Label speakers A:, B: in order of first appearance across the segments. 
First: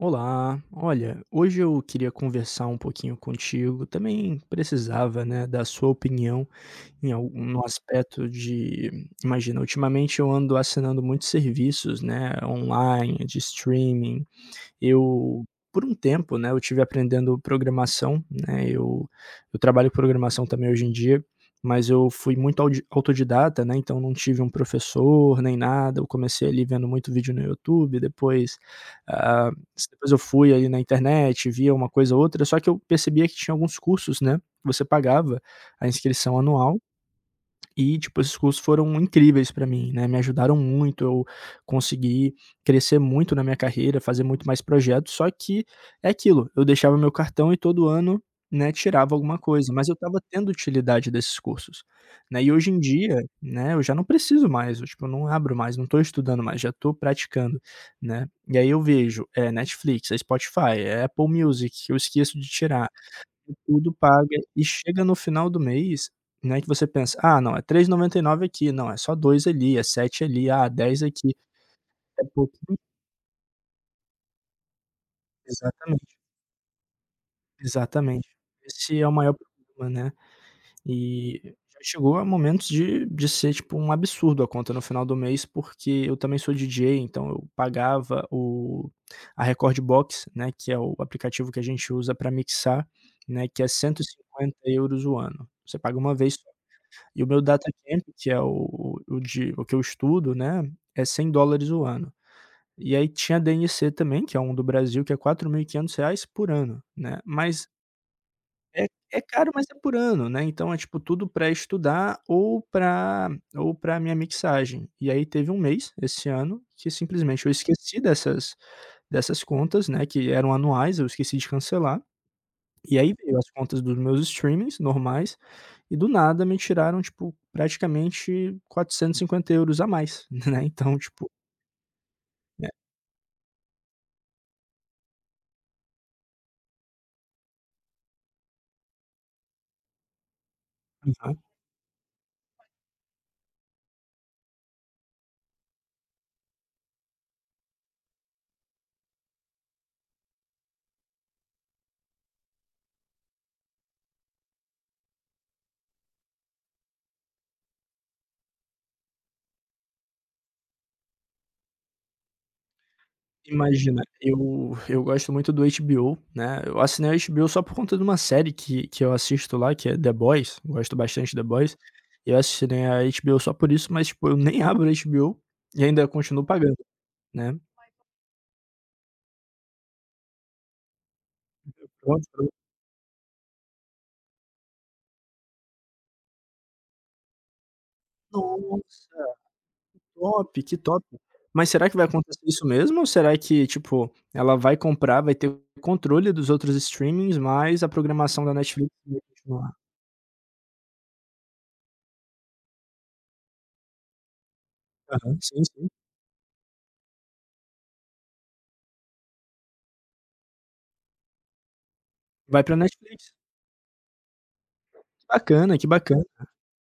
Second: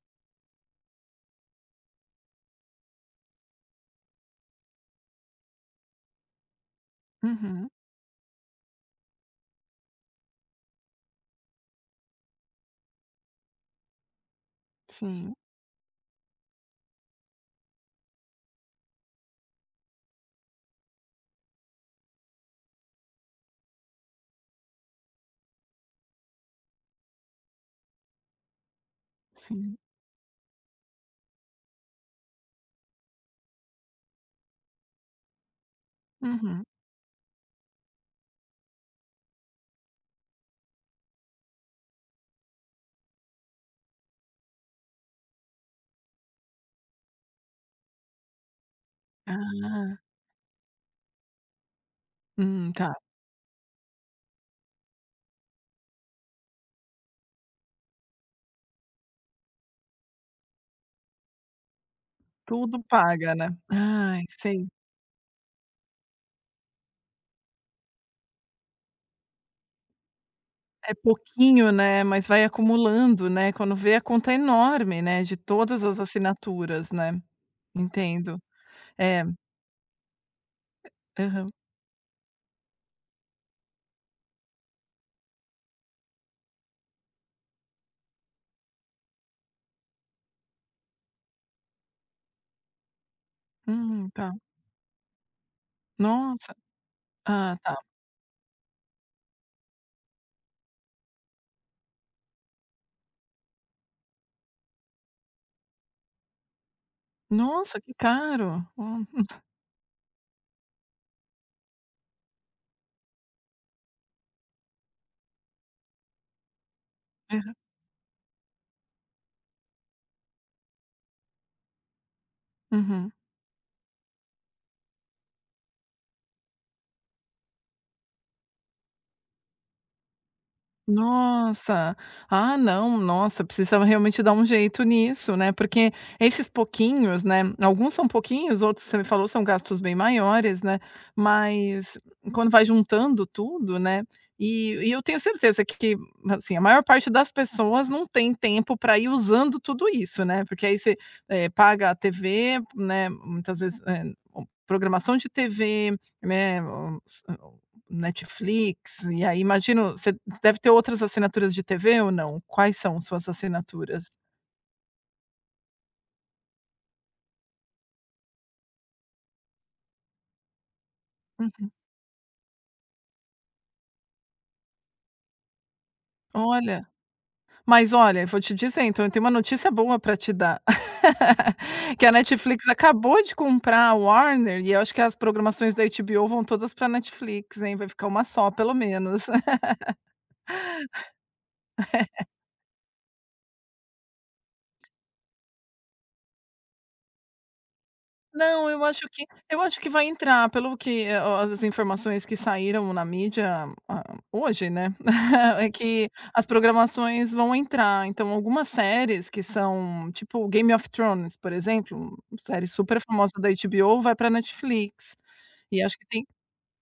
A: Olá. Olha, hoje eu queria conversar um pouquinho contigo, também precisava, né, da sua opinião em algum
B: Uhum.
A: aspecto de imagina, ultimamente eu ando assinando muitos serviços, né, online, de streaming.
B: Sim.
A: Eu por um tempo, né, eu tive aprendendo programação, né, eu eu trabalho com programação também hoje em dia, mas eu fui muito audi autodidata, né, então não tive um professor nem nada. Eu comecei ali vendo muito vídeo no YouTube, depois, hã,
B: Sim.
A: s depois eu fui aí na internet, vi uma coisa ou outra, só que eu percebia que tinha alguns cursos, né, você pagava a inscrição
B: Uhum!
A: anual e tipo, esses cursos foram incríveis pra mim, né. Me ajudaram muito, eu consegui crescer muito na minha carreira, fazer muito mais projetos, só que é aquilo, eu deixava o meu cartão e todo ano, né, tirava alguma coisa, mas eu
B: Ah!
A: estava tendo utilidade desses cursos, né? E hoje
B: Hum,
A: em
B: tá.
A: dia, né, eu já não preciso mais, tipo, eu não abro mais, não tô estudando mais, já tô praticando, né? E aí eu vejo, é Netflix, é Spotify, é Apple Music, eu esqueço de
B: Tudo
A: tirar.
B: paga, né?
A: Tudo
B: Ai,
A: paga e
B: sei.
A: chega no final do mês, né, que você pensa: "Ah, não, é 3,99 aqui. Não, é só 2 ali, é 7 ali, ah,
B: É
A: 10 aqui".
B: pouquinho, né,
A: É
B: mas vai
A: pouquinho
B: acumulando, né, quando vê a conta enorme, né, de todas as
A: Exatamente.
B: assinaturas, né?
A: Exatamente.
B: Entendo.
A: Esse é o
B: É.
A: maior problema, né? E
B: Aham.
A: já chegou a momentos de de ser tipo um absurdo a conta no final do mês, porque eu também sou DJ, então eu pagava o a Rekordbox, né, que é o aplicativo que a gente usa pra mixar, né, que é cento e
B: Hum, tá.
A: cinquenta euros o ano. Você paga uma vez só.
B: Nossa!
A: E o meu
B: Ah,
A: Data
B: tá.
A: Camp, que é o o de o que eu estudo, né, é U$100 o ano. E aí tinha DNC também, que é um do Brasil que é R$4.500 por ano, né. Mas
B: Nossa, que caro,
A: É
B: oh.
A: é caro, mas é por ano, né? Então é tipo tudo pra estudar ou pra ou pra minha mixagem. E aí teve 1 mês esse ano que simplesmente eu
B: Aham.
A: esqueci dessas dessas contas, né, que eram anuais, eu esqueci de cancelar. E aí
B: Uhum.
A: veio as contas dos meus streamings normais e do nada me tiraram, tipo, praticamente €450 a mais, né. Então, tipo
B: Nossa! Ah,
A: É.
B: não, nossa, precisava realmente dar um jeito nisso, né? Porque esses pouquinhos, né, alguns são pouquinhos, outros você me falou são gastos bem maiores, né?
A: Aham.
B: Mas quando vai juntando tudo, né? E, e eu tenho certeza que que, assim, a maior parte das pessoas não têm tempo pra ir usando tudo isso, né? Porque aí você, eh, paga a TV, né, muitas vezes, eh, programação de TV, né, ou e ou Netflix, e aí imagino, você deve ter outras assinaturas de TV, ou não? Quais são suas
A: Imagina,
B: assinaturas?
A: eu eu gosto muito do HBO, né. Eu assinei o HBO só por conta de uma série que que eu assisto lá, que é The Boys, gosto bastante The
B: Uhum.
A: Boys. Eu assinei a HBO só por isso, mas tipo, eu nem abro o HBO e ainda continuo pagando,
B: Olha,
A: né?
B: mas olha, vou te dizer então, eu tenho uma notícia boa pra te dar. Que a
A: [unintelligible]
B: Netflix acabou de comprar a Warner e eu acho que as programações da HBO vão todas pra Netflix, hein? Vai ficar uma só, pelo
A: Nossa,
B: menos.
A: que top, que top! Mas será que vai
B: É.
A: acontecer isso mesmo ou será que, tipo, ela vai comprar, vai ter o controle dos outros streamings, mas a programação da
B: Não, eu
A: Netflix
B: acho
A: vai
B: que, eu
A: continuar?
B: acho que vai entrar, pelo que é ó as informações que saíram na mídia, hã, hoje, né?
A: Aham, sim,
B: É
A: sim.
B: que as programações vão entrar, então algumas séries que são, tipo Game of Thrones, por exemplo,
A: Vai
B: série
A: pra Netflix?
B: superfamosa da HBO, vai pra
A: Que
B: Netflix.
A: bacana,
B: E
A: que
B: acho que
A: bacana.
B: tem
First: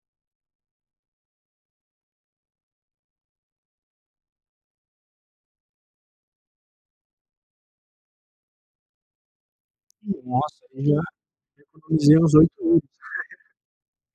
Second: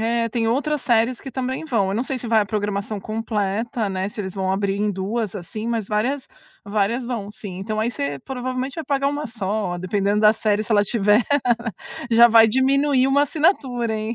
B: é, tem outras séries que também vão. Eu não sei se vai a programação completa, né, se eles vão abrir em 2 assim, mas várias várias vão, sim. Então aí você provavelmente vai pagar uma só, dependendo da
A: Nossa,
B: série, se
A: aí
B: ela
A: já já
B: tiver,
A: economizei
B: já
A: uns
B: vai
A: €8.
B: diminuir uma assinatura, hein?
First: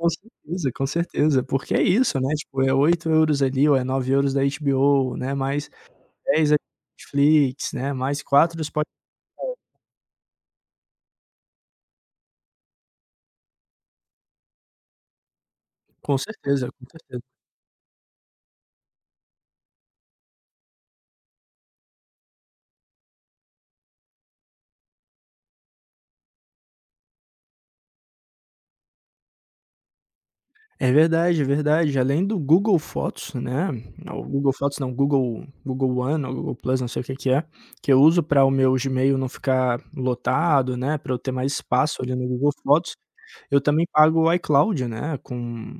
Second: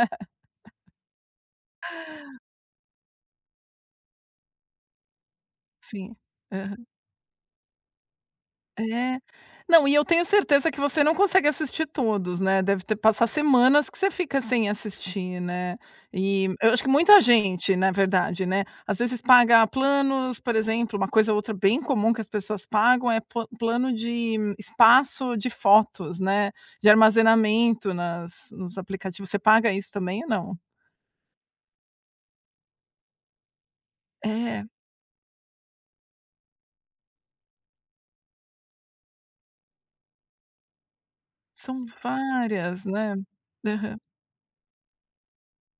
A: Com certeza, com certeza, porque é isso, né? Tipo, é €8,00 ali ou é €9,00 da HBO, né? Mais
B: Sim.
A: €10,00 da
B: Aham.
A: Netflix, né? Mais €4,00 do Spotify.
B: É, não, e eu tenho certeza que você não consegue assistir todos, né? Deve ter passar semanas que você fica sem assistir, né?
A: Com
B: E
A: certeza,
B: eu acho
A: com
B: que muita
A: certeza.
B: gente, na verdade, né, às vezes paga planos, por exemplo, uma coisa outra bem comum que as pessoas pagam é po plano de espaço de fotos, né? De armazenamento nas nos aplicativos. Você paga isso também ou não?
A: É verdade, é verdade. Além do Google Fotos, né? É o Google
B: É.
A: Fotos, não, Google, Google One ou Google Plus, não sei o que que é, que eu uso pra o meu Gmail não ficar lotado, né? Pra eu ter mais
B: São
A: espaço ali no Google
B: várias,
A: Fotos.
B: né?
A: Eu também
B: Aham.
A: pago o iCloud, né. Com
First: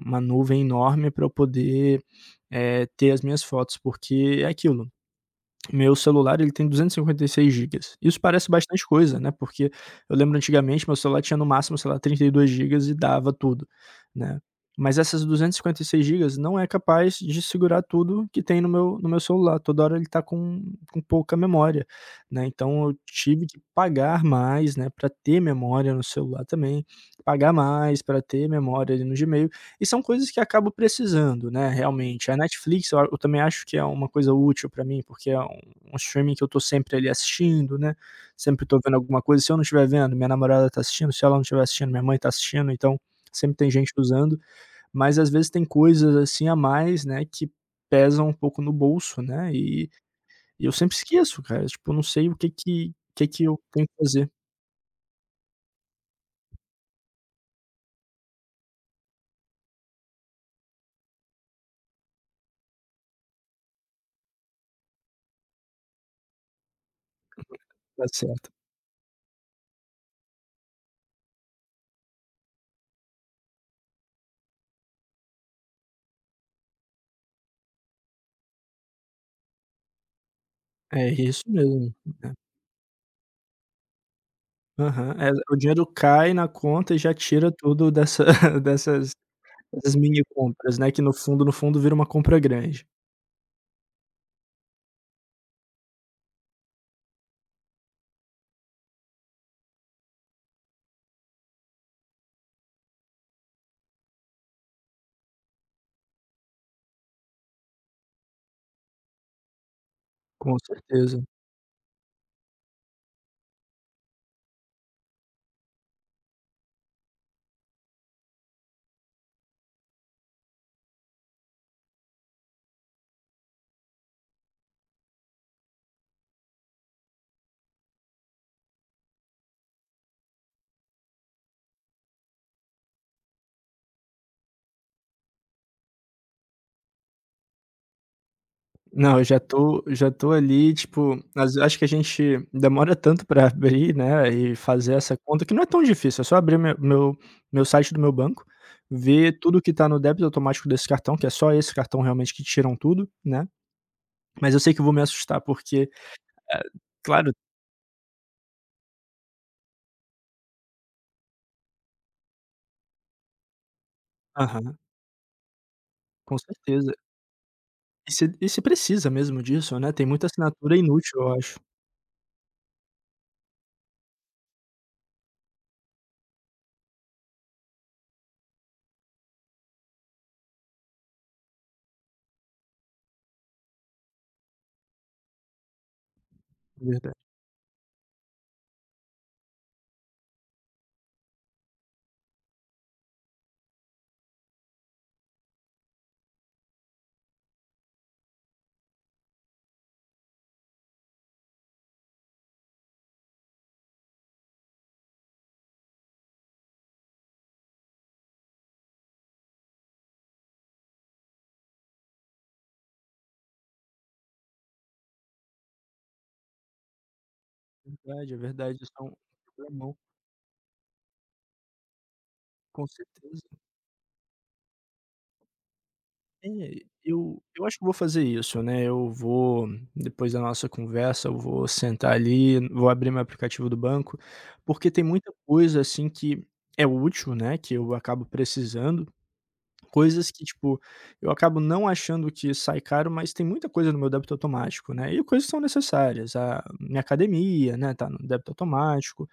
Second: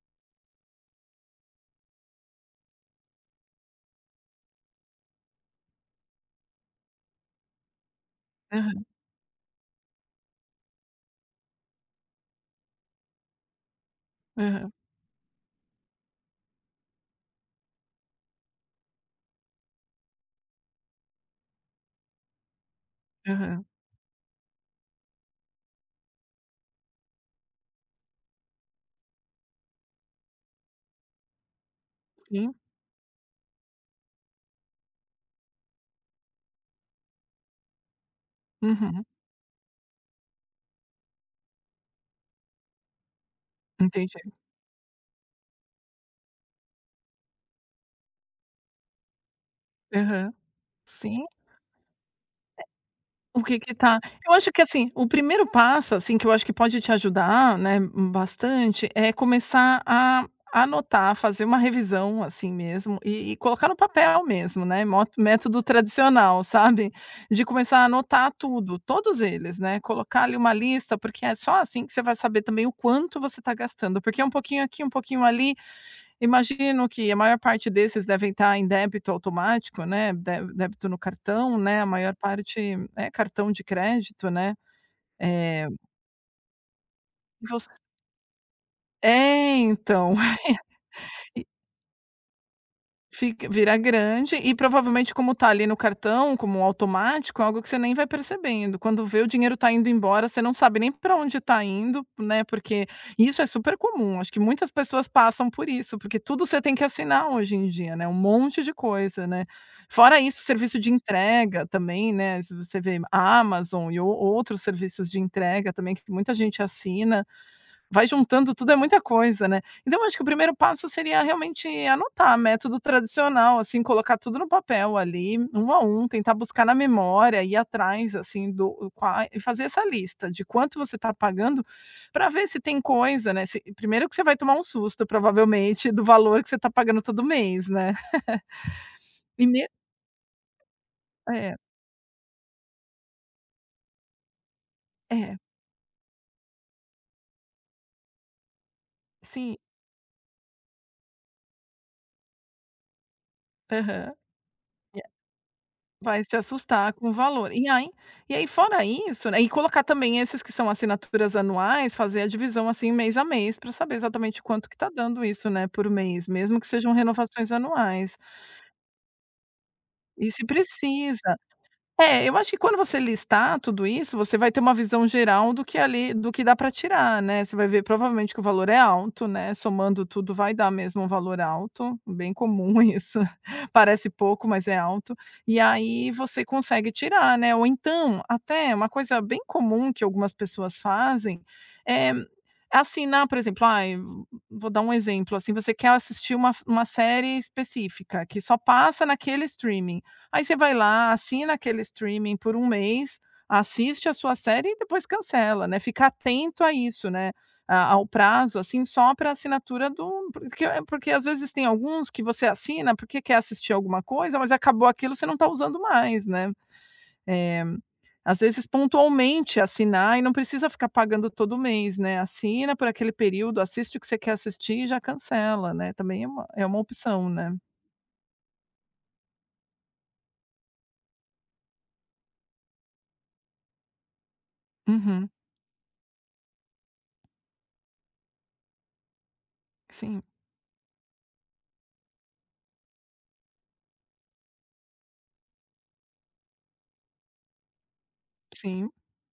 A: uma nuvem enorme pra eu poder, eh, ter as minhas fotos, porque é aquilo, meu celular ele tem 256 gigas. Isso parece
B: Aham.
A: bastante coisa, né? Porque eu lembro antigamente, meu celular tinha no máximo, sei lá, 32 gigas e dava tudo, né.
B: Aham.
A: Mas essas 256 gigas não é capaz de segurar tudo que tem no meu no meu celular. Toda hora ele tá com, com pouca memória, né. Então eu tive que
B: Aham.
A: pagar mais, né, pra ter memória no celular também, pagar mais pra ter memória ali no Gmail. E são coisas que acabo precisando, né, realmente. A
B: Sim.
A: Netflix eu a eu também acho que é uma coisa útil pra mim, porque é um um streaming que eu tô sempre ali assistindo, né. Sempre tô vendo
B: Uhum.
A: alguma coisa. Se eu não tiver vendo, minha namorada tá assistindo. Se ela não tiver assistindo, minha mãe tá assistindo. Então, sempre tem gente
B: Entendi.
A: usando, mas às vezes tem coisas assim a mais, né, que pesam um pouco no bolso, né? E
B: Aham,
A: eu sempre
B: sim.
A: esqueço, cara. Tipo, não sei o que que que
B: O
A: que
B: que
A: eu
B: que
A: tenho que
B: tá
A: fazer.
B: eu acho que assim, o primeiro passo, assim, que eu acho que pode te ajudar, né, bastante, é começar a anotar, fazer uma revisão assim mesmo e e colocar no papel mesmo, né. Mo método tradicional, sabe? De começar a
A: Tá
B: anotar
A: certo.
B: tudo, todos eles, né. Colocar ali uma lista, porque é só assim que você vai saber também o quanto você tá gastando, porque é um pouquinho aqui, um pouquinho ali. Imagino que a maior parte desses devem tá em débito automático, né, dé débito no
A: É isso
B: cartão, né. A
A: mesmo,
B: maior
A: né.
B: parte, é cartão de crédito, né.
A: Aham. É, o
B: É
A: dinheiro cai na conta e já tira
B: Você
A: tudo dessa dessas,
B: É,
A: dessas
B: então.
A: minicompras, né, que no fundo,
B: E
A: no fundo vira uma compra grande.
B: Fica vira grande e provavelmente como tá ali no cartão como automático, é algo que você nem vai percebendo, quando vê, o dinheiro tá indo embora, você não sabe nem pra onde tá indo, né, porque isso é super comum, acho que muitas pessoas passam por isso, porque tudo você tem que assinar hoje em dia, né, um monte de coisa, né? Fora isso,
A: Com
B: serviço de
A: certeza.
B: entrega também, né, se você ver, Amazon e ou outros serviços de entrega também que muita gente assina, vai juntando tudo, é muita coisa, né? Então, eu acho que o primeiro passo seria realmente anotar, método tradicional, assim, colocar tudo no papel ali, 1 a 1, tentar buscar na memória, ir atrás, assim, do a qua e fazer essa lista de quanto você tá pagando pra ver se tem coisa, né, se E primeiro que você vai tomar um susto, provavelmente, do valor que você tá pagando todo mês, né?
A: Não, eu já
B: E me
A: tô já tô ali, tipo, às
B: É.
A: ve acho que a gente demora tanto pra abrir, né, e fazer essa
B: É.
A: conta, que não é tão difícil, é só abrir me meu meu site do meu banco, ver
B: Sim
A: tudo que tá no débito automático desse cartão, que é só esse cartão realmente que tiram tudo, né,
B: Aham.
A: mas eu sei que vou
B: E
A: me
B: é
A: assustar porque,
B: Vai se
A: eh
B: assustar com o
A: Claro.
B: valor. E ai e aí fora isso, né, e colocar também esses que são assinaturas anuais, fazer a divisão, assim, mês a mês pra saber exatamente quanto que
A: Aham.
B: tá dando isso, né, por mês,
A: Com
B: mesmo que sejam
A: certeza.
B: renovações
A: E
B: anuais.
A: se e se precisa mesmo disso, né? Tem muita
B: E se
A: assinatura inútil, eu
B: precisa.
A: acho.
B: É, eu acho que quando você listar tudo isso, você vai ter uma visão geral do que ali do que dá pra tirar, né, você vai ver, provavelmente, que o valor é alto, né, somando tudo vai dar mesmo um valor alto, bem comum isso, parece pouco, mas é alto. E aí você consegue
A: Verdade.
B: tirar, né, ou, então, até uma coisa bem comum que algumas pessoas fazem é assinar, por exemplo, ai, vou dar um exemplo, assim, você quer assistir uma f uma série específica que só passa naquele streaming, aí você vai lá, assina aquele streaming por 1 mês, assiste a sua série e depois cancela, né, fica atento a isso, né, a ao prazo, assim, só pra assinatura do hum, pro que porque às vezes tem alguns que você assina, porque quer assistir alguma coisa, mas acabou aquilo, você não tá usando mais, né? Eh,
A: Verdade. É
B: às vezes
A: verdade, isso é um
B: pontualmente
A: problemão.
B: assinar e não precisa ficar pagando todo mês, né, assina por
A: Com
B: aquele
A: certeza.
B: período, assiste o que você quer assistir e já cancela, né, também é uma
A: É,
B: é uma opção,
A: eu
B: né?
A: eu acho que vou fazer isso, né, eu vou, depois da nossa conversa, eu vou sentar ali, vou abrir meu aplicativo do banco, porque tem
B: Uhum.
A: muita coisa, assim, que é útil, né, que eu acabo precisando,
B: Sim.
A: coisas que tipo, eu acabo não achando que sai caro, mas tem muita coisa no meu débito automático, né, e coisas que são necessárias, a minha academia, né, tá no débito
B: Sim.
A: automático,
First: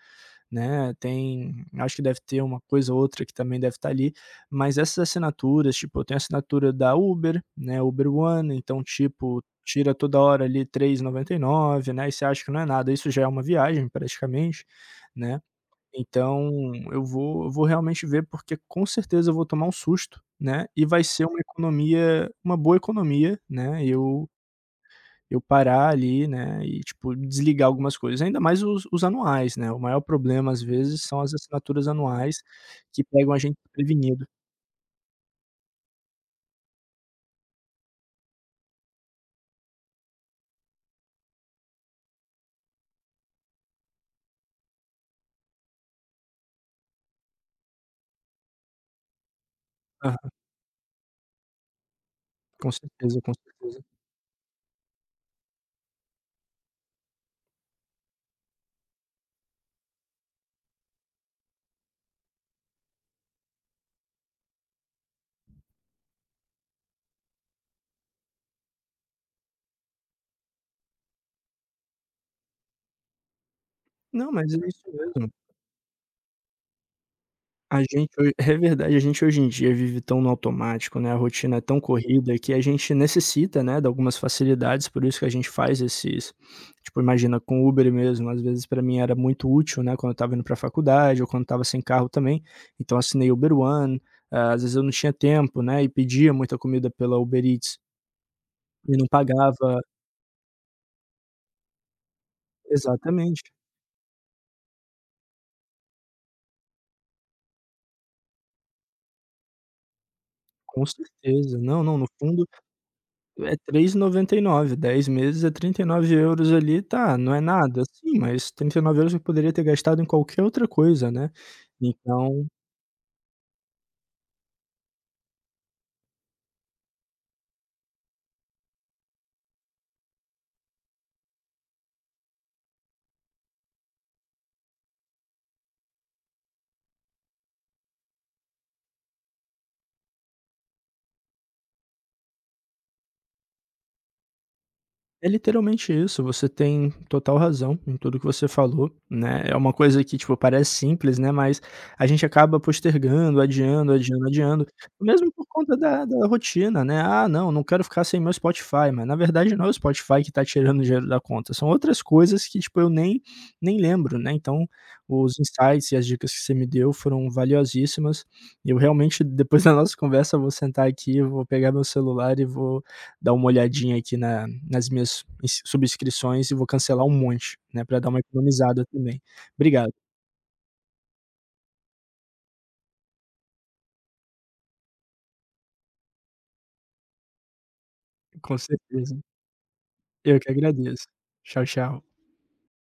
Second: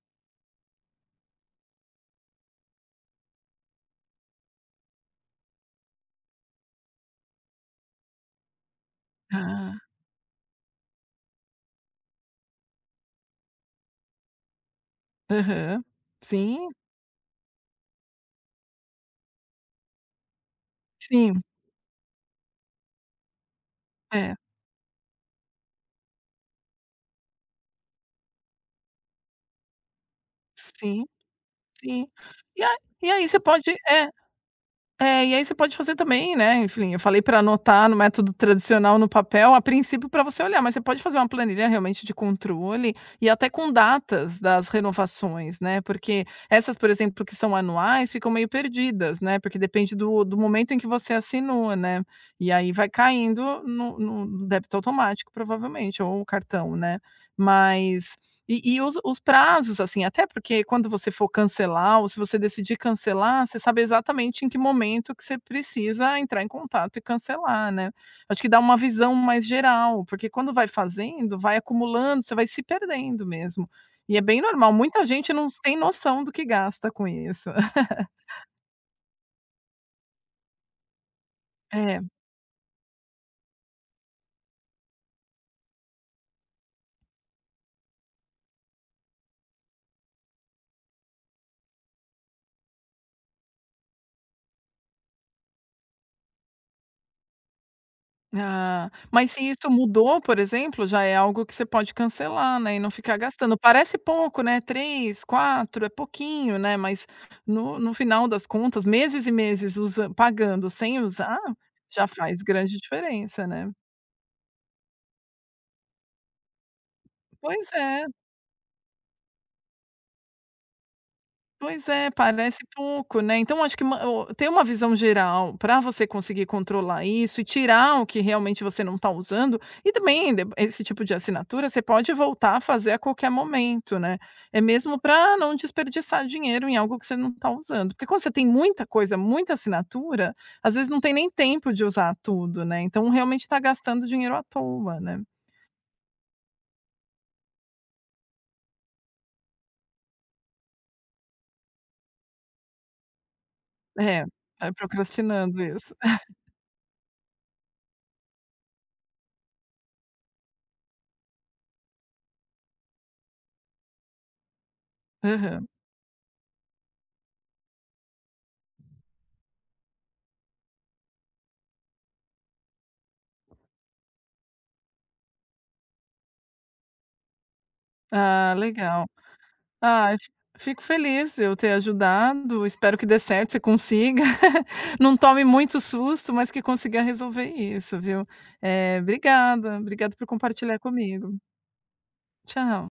A: né, tem acho que deve ter uma coisa ou outra que também deve estar ali, mas essas assinaturas, tipo, eu tenho assinatura da Uber, né, Uber One, então, tipo,
B: Ah.
A: tira toda hora ali 3,99, né, e você acha que não é nada, isso já é uma viagem praticamente, né?
B: Aham. Sim.
A: Então, eu vou vou realmente ver, porque com certeza eu vou tomar um susto, né, e vai ser uma
B: Sim.
A: economia, uma boa economia, né, eu
B: É.
A: eu parar ali, né, e tipo, desligar algumas coisas, ainda mais os os anuais, né, o maior problema às vezes
B: Sim,
A: são as assinaturas
B: sim.
A: anuais
B: E a
A: que
B: e aí
A: pegam
B: você
A: a gen
B: pode é,
A: prevenido.
B: é, e aí você pode fazer também, né, enfim, eu falei pra anotar no método tradicional no papel, a princípio pra você olhar, mas você pode fazer uma planilha realmente de controle e até com datas das renovações, né, porque essas, por exemplo, que são anuais, ficam meio perdidas, né, porque depende do
A: Aham.
B: do momento em que você assinou, né, e aí
A: Com
B: vai
A: certeza. Com
B: caindo
A: certeza.
B: no no no débito automático, provavelmente, ou o cartão, né? Mas E e os os prazos, assim, até porque quando você for cancelar ou se você decidir cancelar, você sabe exatamente em que momento que você precisa entrar em contato e cancelar, né? Acho que dá uma visão mais geral, porque quando vai fazendo, vai acumulando, você vai se perdendo mesmo. E é
A: Não,
B: bem
A: mas é
B: normal,
A: isso
B: muita
A: mesmo.
B: gente não sem noção do que gasta com isso.
A: A gente ho É verdade, a gente hoje em dia vive tão no automático, né, a rotina é tão
B: É.
A: corrida que a gente necessita, né, de algumas facilidades, por isso que a gente faz esses Tipo, imagina, com o Uber mesmo, às vezes pra mim era muito útil, né, quando eu estava indo pra faculdade ou quando estava sem carro também, então assinei Uber One. Ah, às vezes eu não tinha tempo, né, e pedia muita comida pela Uber Eats.
B: Ah,
A: E não
B: mas se isso
A: pagava
B: mudou, por exemplo, já é algo que você pode cancelar, né, e não ficar
A: Exatamente.
B: gastando. Parece pouco, né, 3, 4, é pouquinho, né, mas no no final das contas, meses e meses usa pagando
A: Com
B: sem usar,
A: certeza. Não, não,
B: já
A: no
B: faz
A: fundo
B: grande diferença,
A: é
B: né.
A: 3,99€, 10 meses é 39€ ali. Tá, não é
B: Pois
A: nada,
B: é.
A: sim, mas 39€ eu poderia ter gastado em qualquer outra coisa, né.
B: Pois é,
A: Então
B: parece pouco, né. Então acho que ma o ter uma visão geral pra você conseguir controlar isso e tirar o que realmente você não tá usando. E também, dep esse tipo de assinatura, você pode voltar a fazer a qualquer momento, né. É mesmo pra não desperdiçar dinheiro em algo que você não tá usando. Porque quando você tem muita coisa, muita assinatura, às vezes não tem nem tempo de usar tudo, né. Então realmente tá gastando dinheiro à toa, né.
A: É literalmente isso, você tem total razão em tudo que você falou, né. É uma coisa que, tipo, parece simples, né, mas a gente acaba postergando, adiando,
B: É,
A: adiando, adiando,
B: vai
A: mesmo por
B: procrastinando
A: conta
B: isso.
A: da da rotina, né: "Ah não, não quero ficar sem meu Spotify", mas na verdade não é o Spotify que tá tirando o dinheiro da conta, são outras coisas que tipo eu nem nem lembro, né. Então os
B: Aham.
A: insights e as dicas que você me deu foram valiosíssimas. Eu realmente, depois da nossa conversa, vou sentar aqui, eu vou pegar meu celular e vou dar uma olhadinha aqui na nas minhas ins subscrições e vou cancelar um monte, né, pra dar uma
B: Ah,
A: economizada
B: legal.
A: também. Obrigado.
B: Ah, eu fi fico feliz, eu ter ajudado. Espero que dê certo, que você consiga. Não tome muito susto, mas que consiga resolver isso, viu.
A: Com
B: Eh,
A: certeza.
B: obrigada, obrigada por
A: Eu que
B: compartilhar
A: agradeço.
B: comigo.
A: Tchau, tchau.
B: Tchau.